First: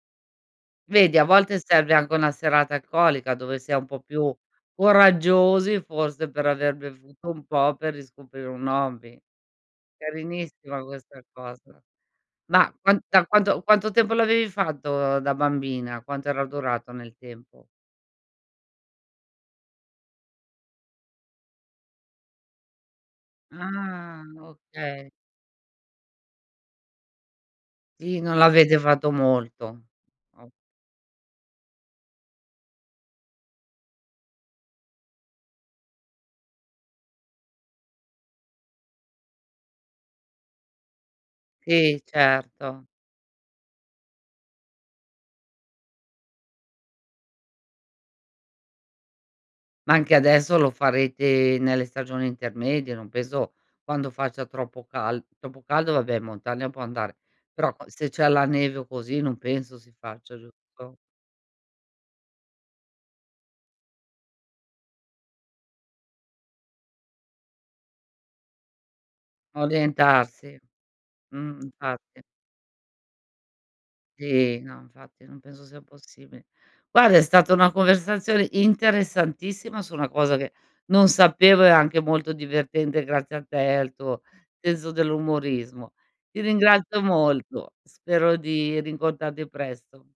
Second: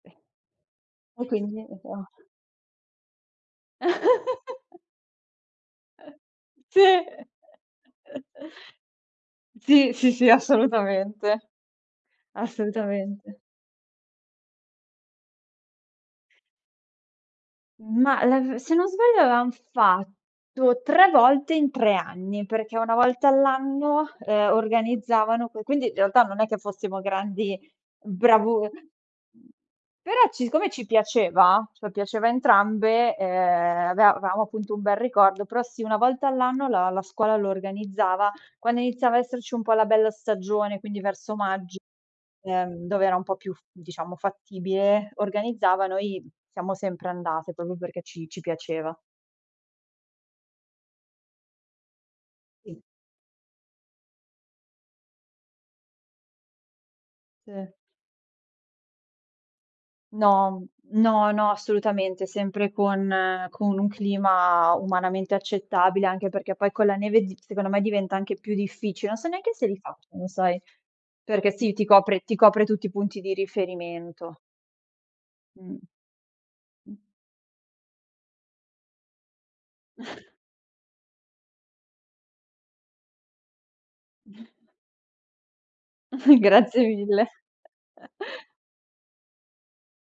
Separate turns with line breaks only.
Vedi a
E
volte
quindi
serve
etto: "Ah".
anche una serata alcolica dove si è un po' più coraggiosi, forse, per aver
Sì.
bevuto un po' per riscoprire un hobby.
Sì, sì, sì,
Carinissima questa
assolutamente,
cosa. Ma qua da
assolutamente.
quanto quanto tempo l'avevi fatto da bambina? Quanto era durato nel tempo?
Ma la v se non sbaglio avevam fatto 3 volte in 3 anni, perché una volta all'anno
Ah.
eh
Okay.
organizzavano que quindi in realtà non è che fossimo grandi
Sì, non
bravu
l'avete fatto molto.
però c
O
siccome ci piaceva, ce lo piaceva entrambe, eh aveva avevamo appunto un bel ricordo, però sì, una volta all'anno la la scuola lo organizzava. Quando iniziava a esserci un po' la bella stagione, quindi verso magg
Sì, certo.
ehm dove era un po' più f diciamo fattibile, organizzavano i siamo sempre andate proprio perché ci ci piaceva.
Ma anche adesso lo farete nelle stagioni
Sì.
intermedie, non penso quando faccia troppo cal troppo caldo vabbè in montagna può andare,
Sì.
però qua se c'è la neve o così, non penso si faccia,
No,
giusto?
no, no, assolutamente. Sempre con con un clima umanamente accettabile, anche perché poi con la neve di secondo me diventa anche più difficile. Non so neanche se li fa, lo
Orientarsi.
sai, perché
Mh,
sì, ti copre
infatti.
ti copre tutti i punti di riferimento.
Sì, no, infatti non penso
Mh.
sia possibile.
Mh.
Guarda è stata una conversazione interessantissima su una cosa che non sapevo e anche molto divertente grazie a te, al tuo senso dell'umorismo. Ti
Grazie
ringrazio
mille.
molto, spero di rincontrarti presto.